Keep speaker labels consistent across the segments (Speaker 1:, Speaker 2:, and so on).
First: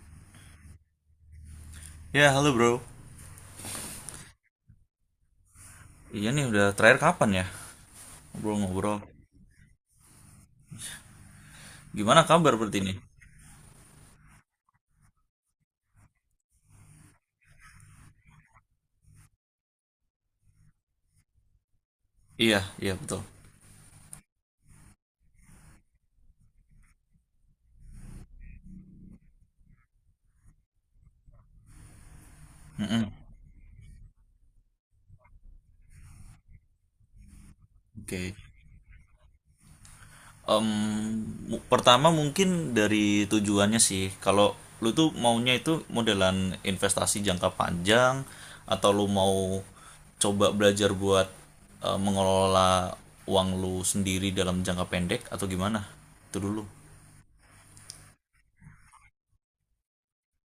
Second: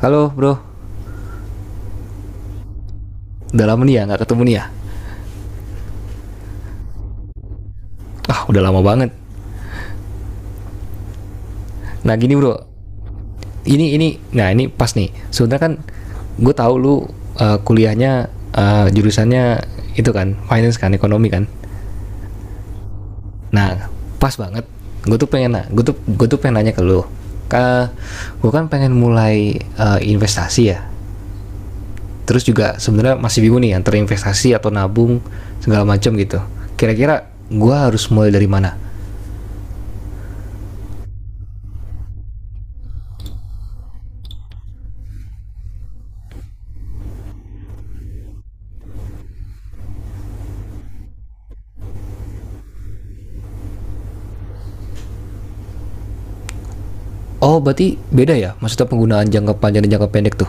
Speaker 1: Halo bro,
Speaker 2: Ya, halo bro.
Speaker 1: udah lama nih ya nggak ketemu nih ya?
Speaker 2: Iya nih udah terakhir kapan ya
Speaker 1: Ah udah lama
Speaker 2: ngobrol-ngobrol?
Speaker 1: banget. Nah
Speaker 2: Gimana
Speaker 1: gini bro,
Speaker 2: kabar berarti ini?
Speaker 1: ini ini, nah ini pas nih. Sebenarnya kan gue tahu lu kuliahnya, jurusannya itu kan finance kan, ekonomi kan.
Speaker 2: Iya, iya betul.
Speaker 1: Nah pas banget. Gue tuh pengen nanya ke lu. Ka, gue kan pengen mulai investasi ya. Terus juga
Speaker 2: Mm-mm.
Speaker 1: sebenarnya masih bingung nih antara investasi atau nabung segala macam gitu. Kira-kira gue harus mulai
Speaker 2: Oke.
Speaker 1: dari mana?
Speaker 2: Em, Pertama mungkin dari tujuannya sih. Kalau lu tuh maunya itu modelan investasi jangka panjang atau lu mau coba belajar buat mengelola uang lu sendiri dalam jangka pendek atau gimana? Itu dulu.
Speaker 1: Oh, berarti beda ya? Maksudnya penggunaan jangka panjang dan jangka pendek tuh?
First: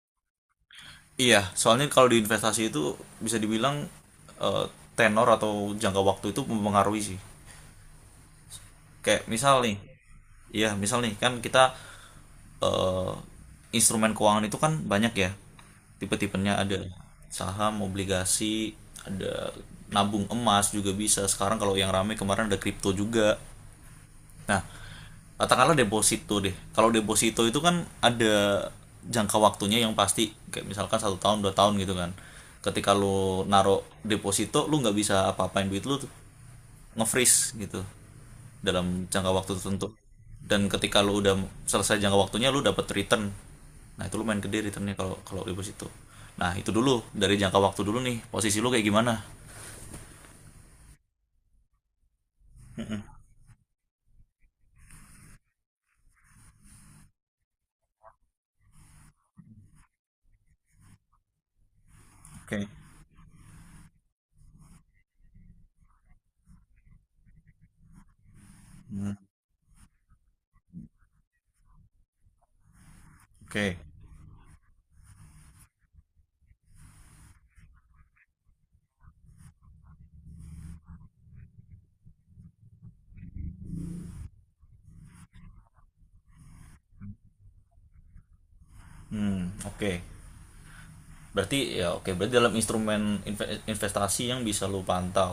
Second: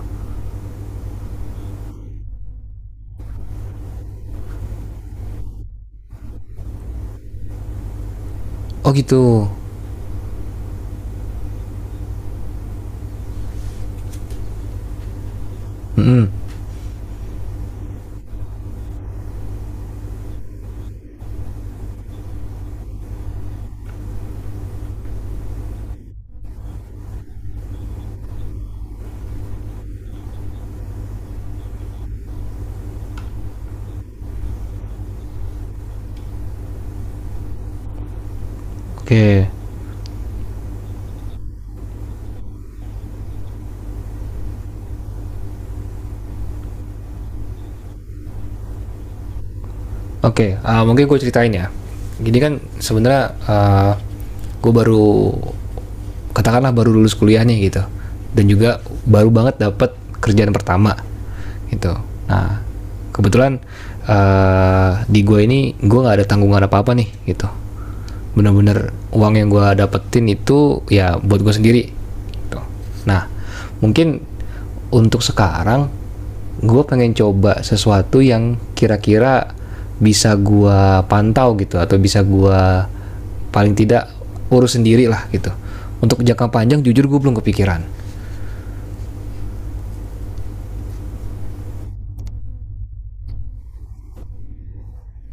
Speaker 2: Iya, soalnya kalau di investasi itu bisa dibilang eh, tenor atau jangka waktu itu mempengaruhi sih.
Speaker 1: Oh
Speaker 2: Kayak
Speaker 1: gitu.
Speaker 2: misal nih, iya misal nih kan kita eh, instrumen keuangan itu kan banyak ya. Tipe-tipenya ada saham, obligasi, ada nabung emas juga bisa. Sekarang kalau yang rame kemarin ada kripto juga. Nah, katakanlah deposito deh. Kalau deposito itu kan ada jangka waktunya yang pasti, kayak misalkan 1 tahun 2 tahun gitu kan. Ketika lo naruh deposito, lo nggak bisa apa-apain duit lo tuh, nge-freeze gitu dalam jangka
Speaker 1: Oke,
Speaker 2: waktu tertentu. Dan ketika lo udah selesai jangka waktunya, lo dapat return. Nah, itu lumayan gede returnnya kalau kalau deposito. Nah, itu dulu dari jangka waktu dulu nih, posisi lo kayak gimana?
Speaker 1: okay, oke. Ah, mungkin gue ceritain ya. Gini kan sebenarnya gue baru katakanlah baru lulus kuliahnya gitu, dan juga baru banget dapat kerjaan pertama gitu. Nah,
Speaker 2: Oke.
Speaker 1: kebetulan di gue ini gue nggak ada tanggungan apa apa nih gitu. Bener-bener
Speaker 2: Hmm,
Speaker 1: uang yang gue dapetin itu ya buat gue sendiri gitu. Nah,
Speaker 2: oke.
Speaker 1: mungkin untuk sekarang gue pengen coba sesuatu yang kira-kira bisa gue pantau gitu, atau bisa gue paling tidak urus sendiri lah gitu. Untuk jangka panjang jujur gue belum kepikiran.
Speaker 2: Hmm, oke. Berarti ya oke, berarti dalam instrumen investasi yang bisa lu pantau.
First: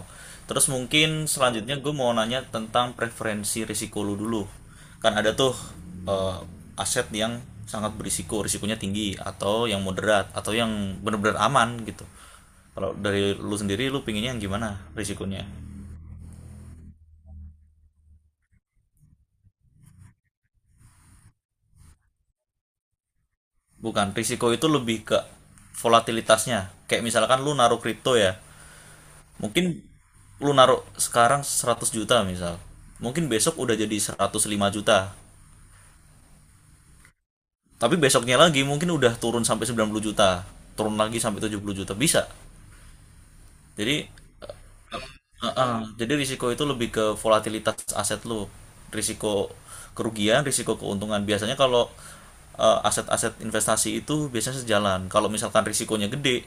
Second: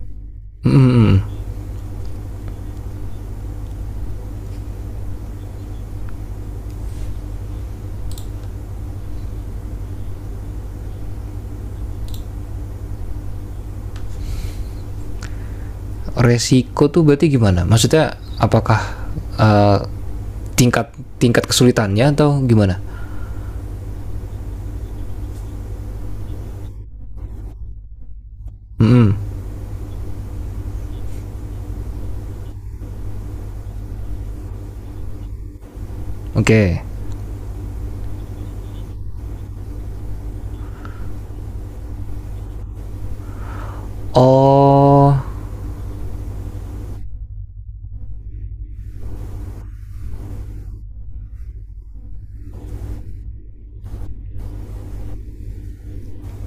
Speaker 2: Terus
Speaker 1: Hmm,
Speaker 2: mungkin selanjutnya gue mau nanya tentang preferensi risiko lu dulu. Kan ada tuh eh, aset yang sangat berisiko, risikonya tinggi atau yang moderat atau yang benar-benar aman gitu. Kalau dari lu sendiri lu pinginnya yang gimana risikonya?
Speaker 1: resiko tuh berarti gimana? Maksudnya apakah eh, tingkat tingkat kesulitannya atau gimana?
Speaker 2: Bukan, risiko itu lebih ke volatilitasnya. Kayak misalkan lu naruh kripto ya, mungkin lu naruh sekarang 100 juta misal. Mungkin besok udah jadi 105 juta.
Speaker 1: Oke. Okay.
Speaker 2: Tapi besoknya lagi mungkin udah turun sampai 90 juta. Turun lagi sampai 70 juta. Bisa. Jadi
Speaker 1: Oh.
Speaker 2: risiko itu lebih ke volatilitas aset lu. Risiko kerugian, risiko keuntungan. Biasanya kalau aset-aset investasi itu biasanya sejalan. Kalau misalkan risikonya gede,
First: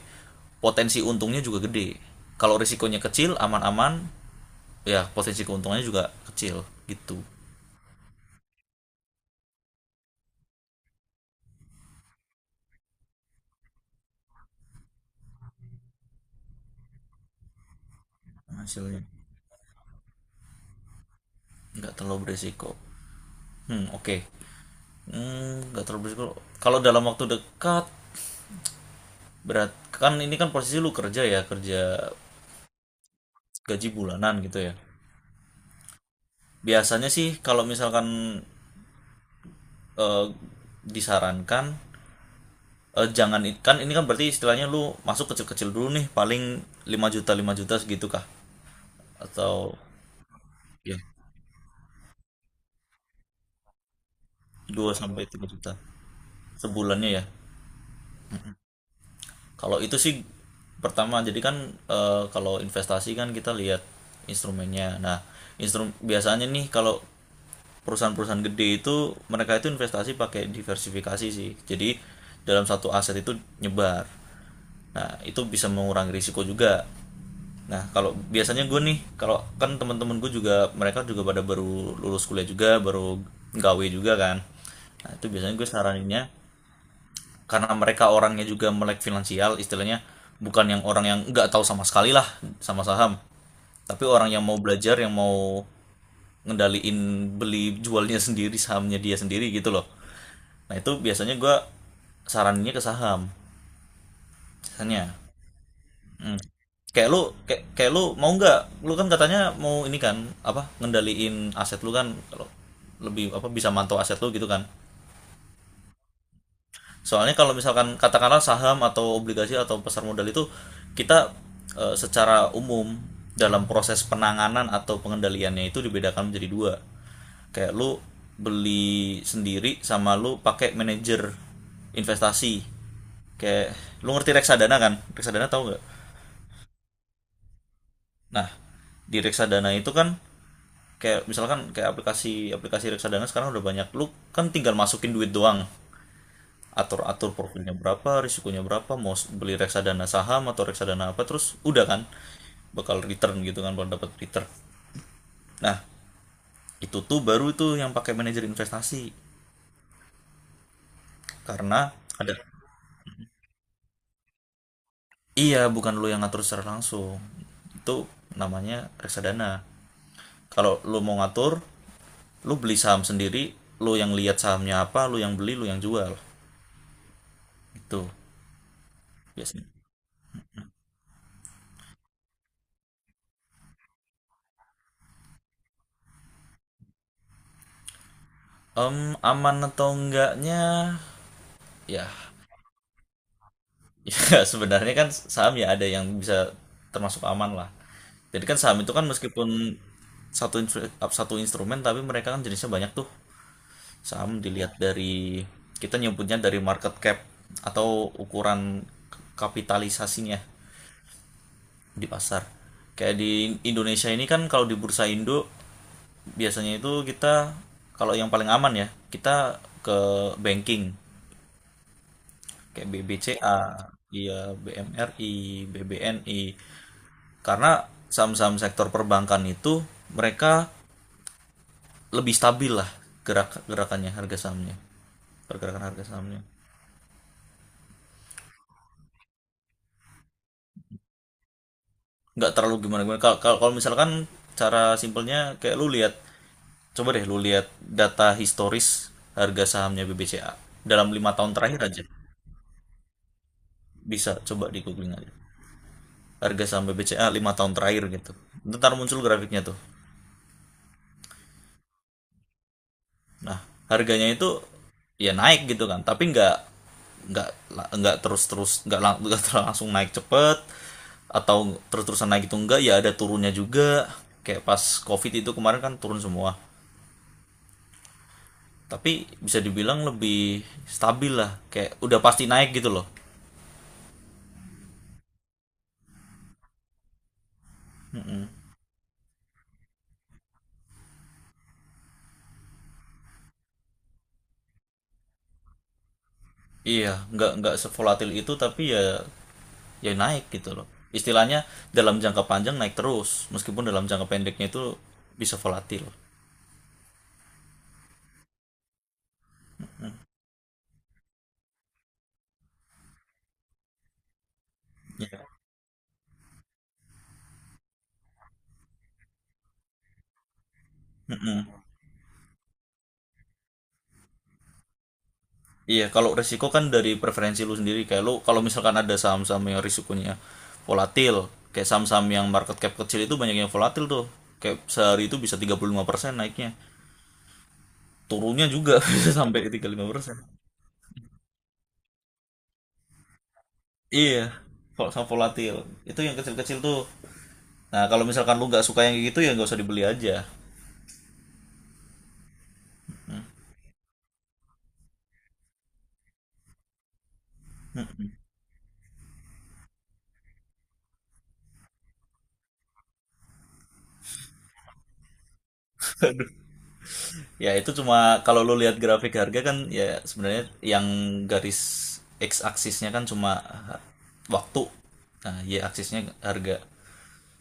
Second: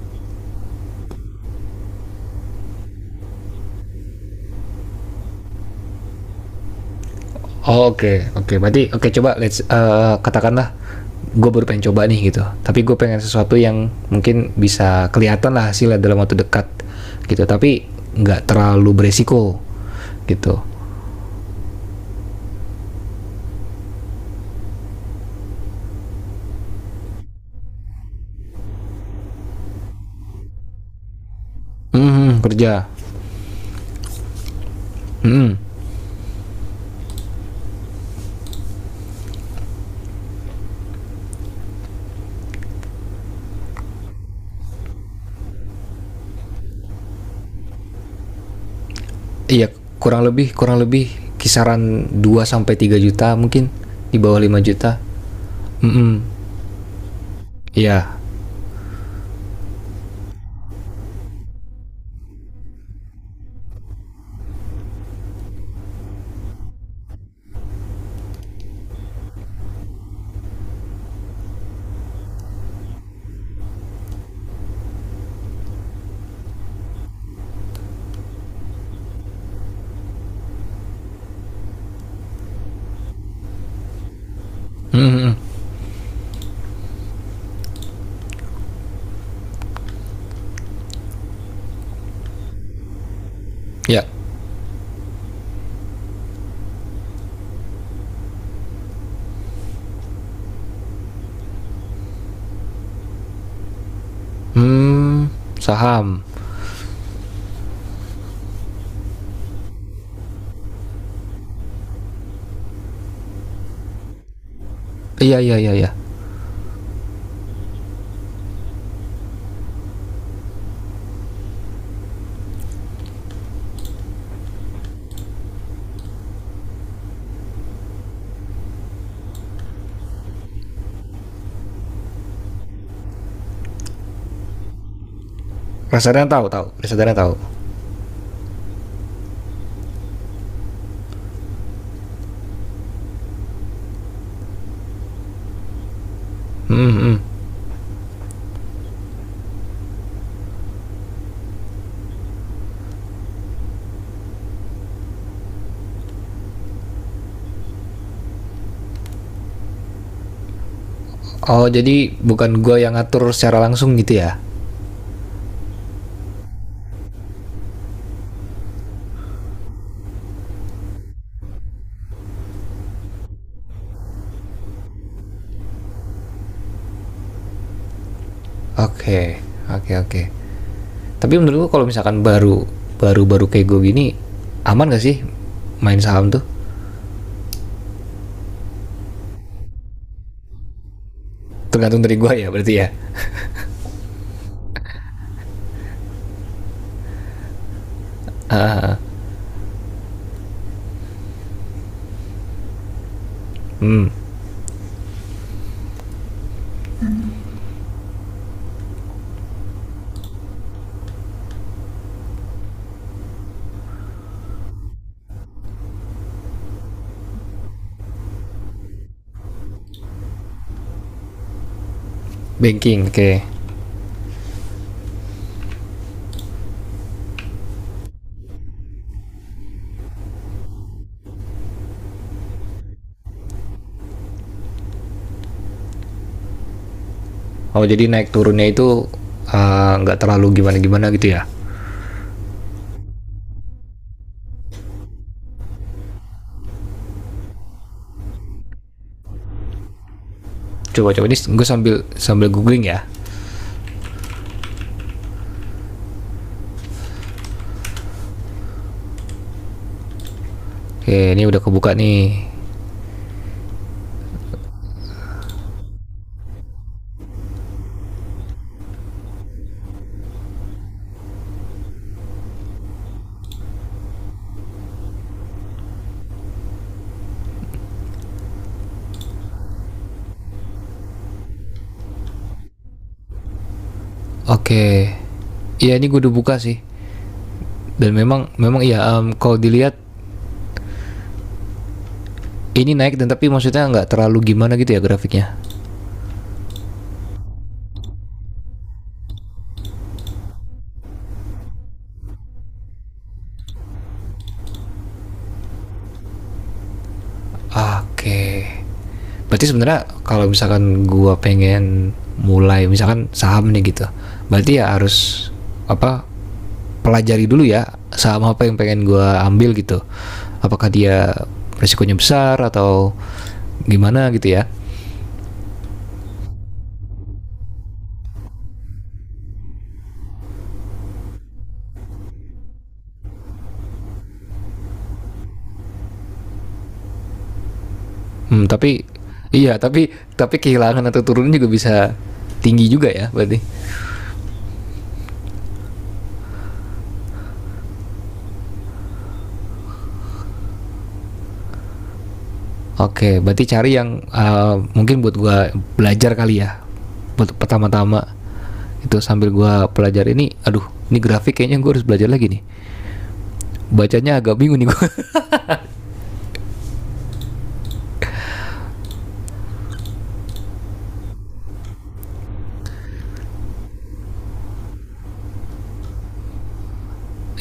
Speaker 2: potensi untungnya juga gede. Kalau risikonya kecil, aman-aman, ya potensi keuntungannya juga kecil gitu.
Speaker 1: Oh, oke, okay, oke, okay, berarti oke, okay, coba let's katakanlah gue baru pengen coba nih gitu, tapi gue pengen sesuatu yang mungkin bisa kelihatan lah hasilnya dalam waktu dekat gitu, tapi nggak terlalu
Speaker 2: Hasilnya
Speaker 1: beresiko gitu.
Speaker 2: nggak terlalu beresiko. Hmm, oke. Okay. Hmm, nggak terlalu beresiko kalau dalam waktu dekat berat kan. Ini kan posisi lu kerja, ya kerja
Speaker 1: Hmm, kerja.
Speaker 2: gaji bulanan gitu ya.
Speaker 1: Hmm,
Speaker 2: Biasanya sih kalau misalkan eh, disarankan, jangan i- kan ini kan berarti istilahnya lu masuk kecil-kecil dulu nih, paling 5 juta 5 juta segitu kah,
Speaker 1: iya,
Speaker 2: atau
Speaker 1: kurang lebih kurang
Speaker 2: ya
Speaker 1: lebih kisaran 2 sampai 3 juta mungkin, di bawah 5
Speaker 2: 2
Speaker 1: juta.
Speaker 2: sampai 3 juta
Speaker 1: Hmm,
Speaker 2: sebulannya ya.
Speaker 1: iya.
Speaker 2: Kalau itu sih pertama jadi kan kalau investasi kan kita lihat instrumennya. Nah, biasanya nih kalau perusahaan-perusahaan gede itu mereka itu investasi pakai diversifikasi sih. Jadi dalam satu aset itu nyebar. Nah, itu bisa mengurangi risiko juga. Nah, kalau biasanya gue nih, kalau kan teman-teman gue juga mereka juga pada baru lulus kuliah juga, baru gawe juga kan. Nah, itu
Speaker 1: Hmm,
Speaker 2: biasanya gue saraninnya karena mereka orangnya juga melek finansial istilahnya, bukan yang orang yang nggak tahu sama sekali lah sama saham, tapi
Speaker 1: iya.
Speaker 2: orang yang mau belajar, yang mau ngendaliin beli jualnya sendiri sahamnya dia sendiri gitu loh. Nah itu biasanya gue sarannya ke saham biasanya.
Speaker 1: Hmm. Saham.
Speaker 2: Hmm. Kayak lu mau nggak, lu kan katanya mau ini kan, apa, ngendaliin aset lu kan, kalau lebih apa bisa mantau aset lu gitu kan.
Speaker 1: Iya, iya, iya, iya.
Speaker 2: Soalnya kalau misalkan katakanlah saham atau obligasi atau pasar modal itu, kita secara umum dalam proses penanganan atau pengendaliannya itu dibedakan menjadi dua. Kayak lu beli sendiri sama lu pakai manajer investasi. Kayak lu ngerti reksadana kan? Reksadana tahu nggak?
Speaker 1: Reksadana tahu, tahu reksadana, tahu.
Speaker 2: Nah, di reksadana itu kan kayak misalkan kayak aplikasi aplikasi reksadana sekarang udah banyak, lu kan tinggal masukin duit doang,
Speaker 1: Hmm
Speaker 2: atur-atur
Speaker 1: hmm.
Speaker 2: profilnya berapa, risikonya berapa, mau beli reksadana saham atau reksadana apa, terus udah kan bakal return gitu kan, bakal dapat return. Nah, itu tuh baru tuh yang pakai manajer investasi
Speaker 1: Oh,
Speaker 2: karena
Speaker 1: jadi
Speaker 2: ada.
Speaker 1: bukan gua yang ngatur secara langsung gitu ya?
Speaker 2: Iya, bukan lu yang ngatur secara langsung. Itu namanya reksadana. Kalau lu mau ngatur, lu beli saham sendiri, lu yang lihat sahamnya apa, lu yang beli, lu yang jual. Itu
Speaker 1: Oke,
Speaker 2: biasanya.
Speaker 1: oke, oke. Tapi menurut gua kalau misalkan baru, baru-baru kayak gua gini, aman gak sih main saham tuh?
Speaker 2: Em, Aman atau enggaknya
Speaker 1: Tergantung
Speaker 2: ya,
Speaker 1: dari gua ya berarti ya.
Speaker 2: ya sebenarnya kan saham ya ada yang bisa termasuk aman lah. Jadi kan saham itu kan meskipun satu instru- satu instrumen, tapi mereka kan jenisnya banyak tuh. Saham dilihat dari, kita nyebutnya dari market cap atau ukuran kapitalisasinya di pasar. Kayak di Indonesia ini kan, kalau di Bursa Indo biasanya itu kita, kalau yang paling aman ya kita ke banking, kayak
Speaker 1: Banking, oke.
Speaker 2: BBCA, iya BMRI, BBNI. Karena saham-saham sektor perbankan itu mereka lebih stabil lah gerak gerakannya harga sahamnya. Pergerakan harga sahamnya.
Speaker 1: Oh, jadi naik turunnya itu nggak terlalu gimana-gimana gitu ya?
Speaker 2: Nggak terlalu gimana-gimana. Kalau kalau kalau misalkan cara simpelnya kayak lu lihat coba deh lu lihat data historis harga sahamnya BBCA dalam
Speaker 1: Coba coba
Speaker 2: lima
Speaker 1: ini
Speaker 2: tahun
Speaker 1: gua
Speaker 2: terakhir
Speaker 1: sambil
Speaker 2: aja.
Speaker 1: sambil googling ya.
Speaker 2: Bisa coba di googling aja. Harga saham BBCA 5 tahun terakhir gitu. Ntar muncul grafiknya tuh.
Speaker 1: Oke, ini udah kebuka nih.
Speaker 2: Nah, harganya itu ya naik gitu kan, tapi nggak nggak nggak langsung naik cepet, atau terus-terusan naik itu enggak, ya ada turunnya juga. Kayak pas COVID itu kemarin kan turun semua. Tapi bisa dibilang lebih stabil lah, kayak udah pasti naik gitu loh.
Speaker 1: Oke. Iya, ini gua udah buka sih. Dan memang memang iya, kalau dilihat ini naik dan tapi maksudnya nggak terlalu gimana gitu ya grafiknya.
Speaker 2: Iya, nggak sevolatil itu tapi ya naik gitu loh. Istilahnya dalam jangka panjang naik terus, meskipun dalam jangka pendeknya itu bisa volatil.
Speaker 1: Oke. Berarti sebenarnya kalau misalkan gua pengen mulai misalkan saham nih gitu. Berarti ya harus
Speaker 2: Iya.
Speaker 1: apa, pelajari dulu ya saham apa yang pengen gua ambil gitu. Apakah dia
Speaker 2: Mm-mm.
Speaker 1: risikonya besar atau gimana gitu ya.
Speaker 2: Iya, kalau resiko kan dari preferensi lu sendiri. Kayak lu kalau misalkan ada saham-saham yang risikonya volatil, kayak saham-saham yang market cap kecil itu banyak yang volatil tuh. Kayak sehari itu bisa 35% naiknya.
Speaker 1: Hmm,
Speaker 2: Turunnya juga
Speaker 1: tapi
Speaker 2: bisa sampai ke
Speaker 1: iya,
Speaker 2: tiga puluh lima persen.
Speaker 1: tapi kehilangan atau turunnya juga bisa tinggi juga ya berarti.
Speaker 2: Iya, saham volatil. Itu yang kecil-kecil tuh. Nah, kalau misalkan lu nggak suka yang kayak gitu ya nggak usah dibeli aja.
Speaker 1: Oke, berarti cari yang mungkin buat gua belajar kali ya, buat pertama-tama. Itu sambil gua pelajari ini, aduh, ini grafik kayaknya gua harus belajar lagi nih. Bacanya agak bingung nih gua.
Speaker 2: Ya itu cuma kalau lu lihat grafik harga kan, ya sebenarnya yang garis x aksisnya kan cuma waktu. Nah, y aksisnya harga.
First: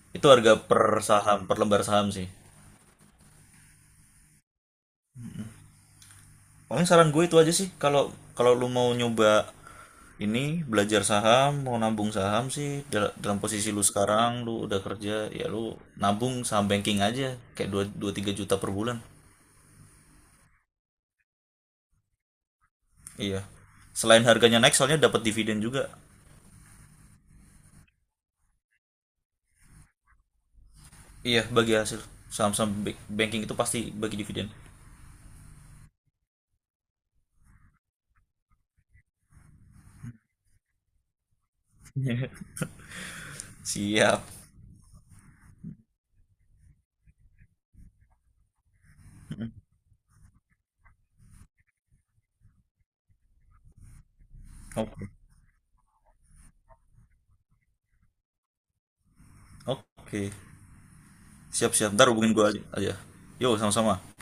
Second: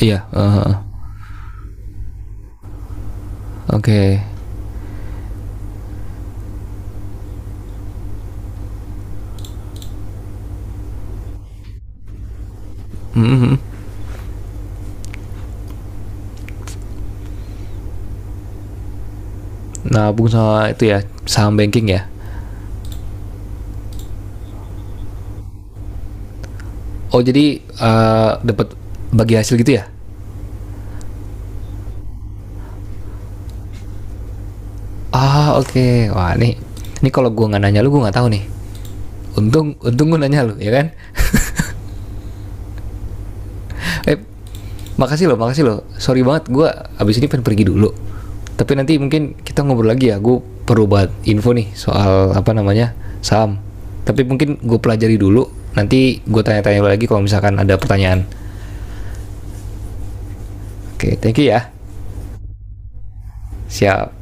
Speaker 1: Iya,
Speaker 2: Itu
Speaker 1: heeh
Speaker 2: harga
Speaker 1: heeh.
Speaker 2: per saham, per lembar saham sih.
Speaker 1: Oke.
Speaker 2: Pokoknya saran gue itu aja sih, kalau kalau lu mau nyoba ini belajar saham, mau nabung saham sih
Speaker 1: Mhm
Speaker 2: dalam
Speaker 1: mhm.
Speaker 2: posisi lu sekarang lu udah kerja, ya lu nabung saham banking aja kayak 2 2 3 juta per bulan.
Speaker 1: Nabung sama itu ya, saham banking ya?
Speaker 2: Iya. Selain harganya naik soalnya dapat dividen juga.
Speaker 1: Oh jadi, dapat bagi hasil gitu ya?
Speaker 2: Iya, bagi hasil saham-saham banking itu pasti bagi dividen.
Speaker 1: Ah, oke. Okay. Wah, nih nih kalau gua nggak nanya lu, gua nggak tahu nih. Untung untung gue nanya lu, ya kan? Eh,
Speaker 2: Siap.
Speaker 1: makasih loh, makasih loh. Sorry banget, gue abis ini pengen pergi dulu. Tapi nanti mungkin kita ngobrol lagi ya. Gue perlu banget info nih soal apa namanya saham. Tapi mungkin gue
Speaker 2: Oke.
Speaker 1: pelajari dulu. Nanti gue tanya-tanya lagi kalau misalkan ada pertanyaan.
Speaker 2: Oke.
Speaker 1: Oke, thank you ya.
Speaker 2: Siap-siap. Ntar hubungin gue aja. Yo,
Speaker 1: Siap.
Speaker 2: sama-sama.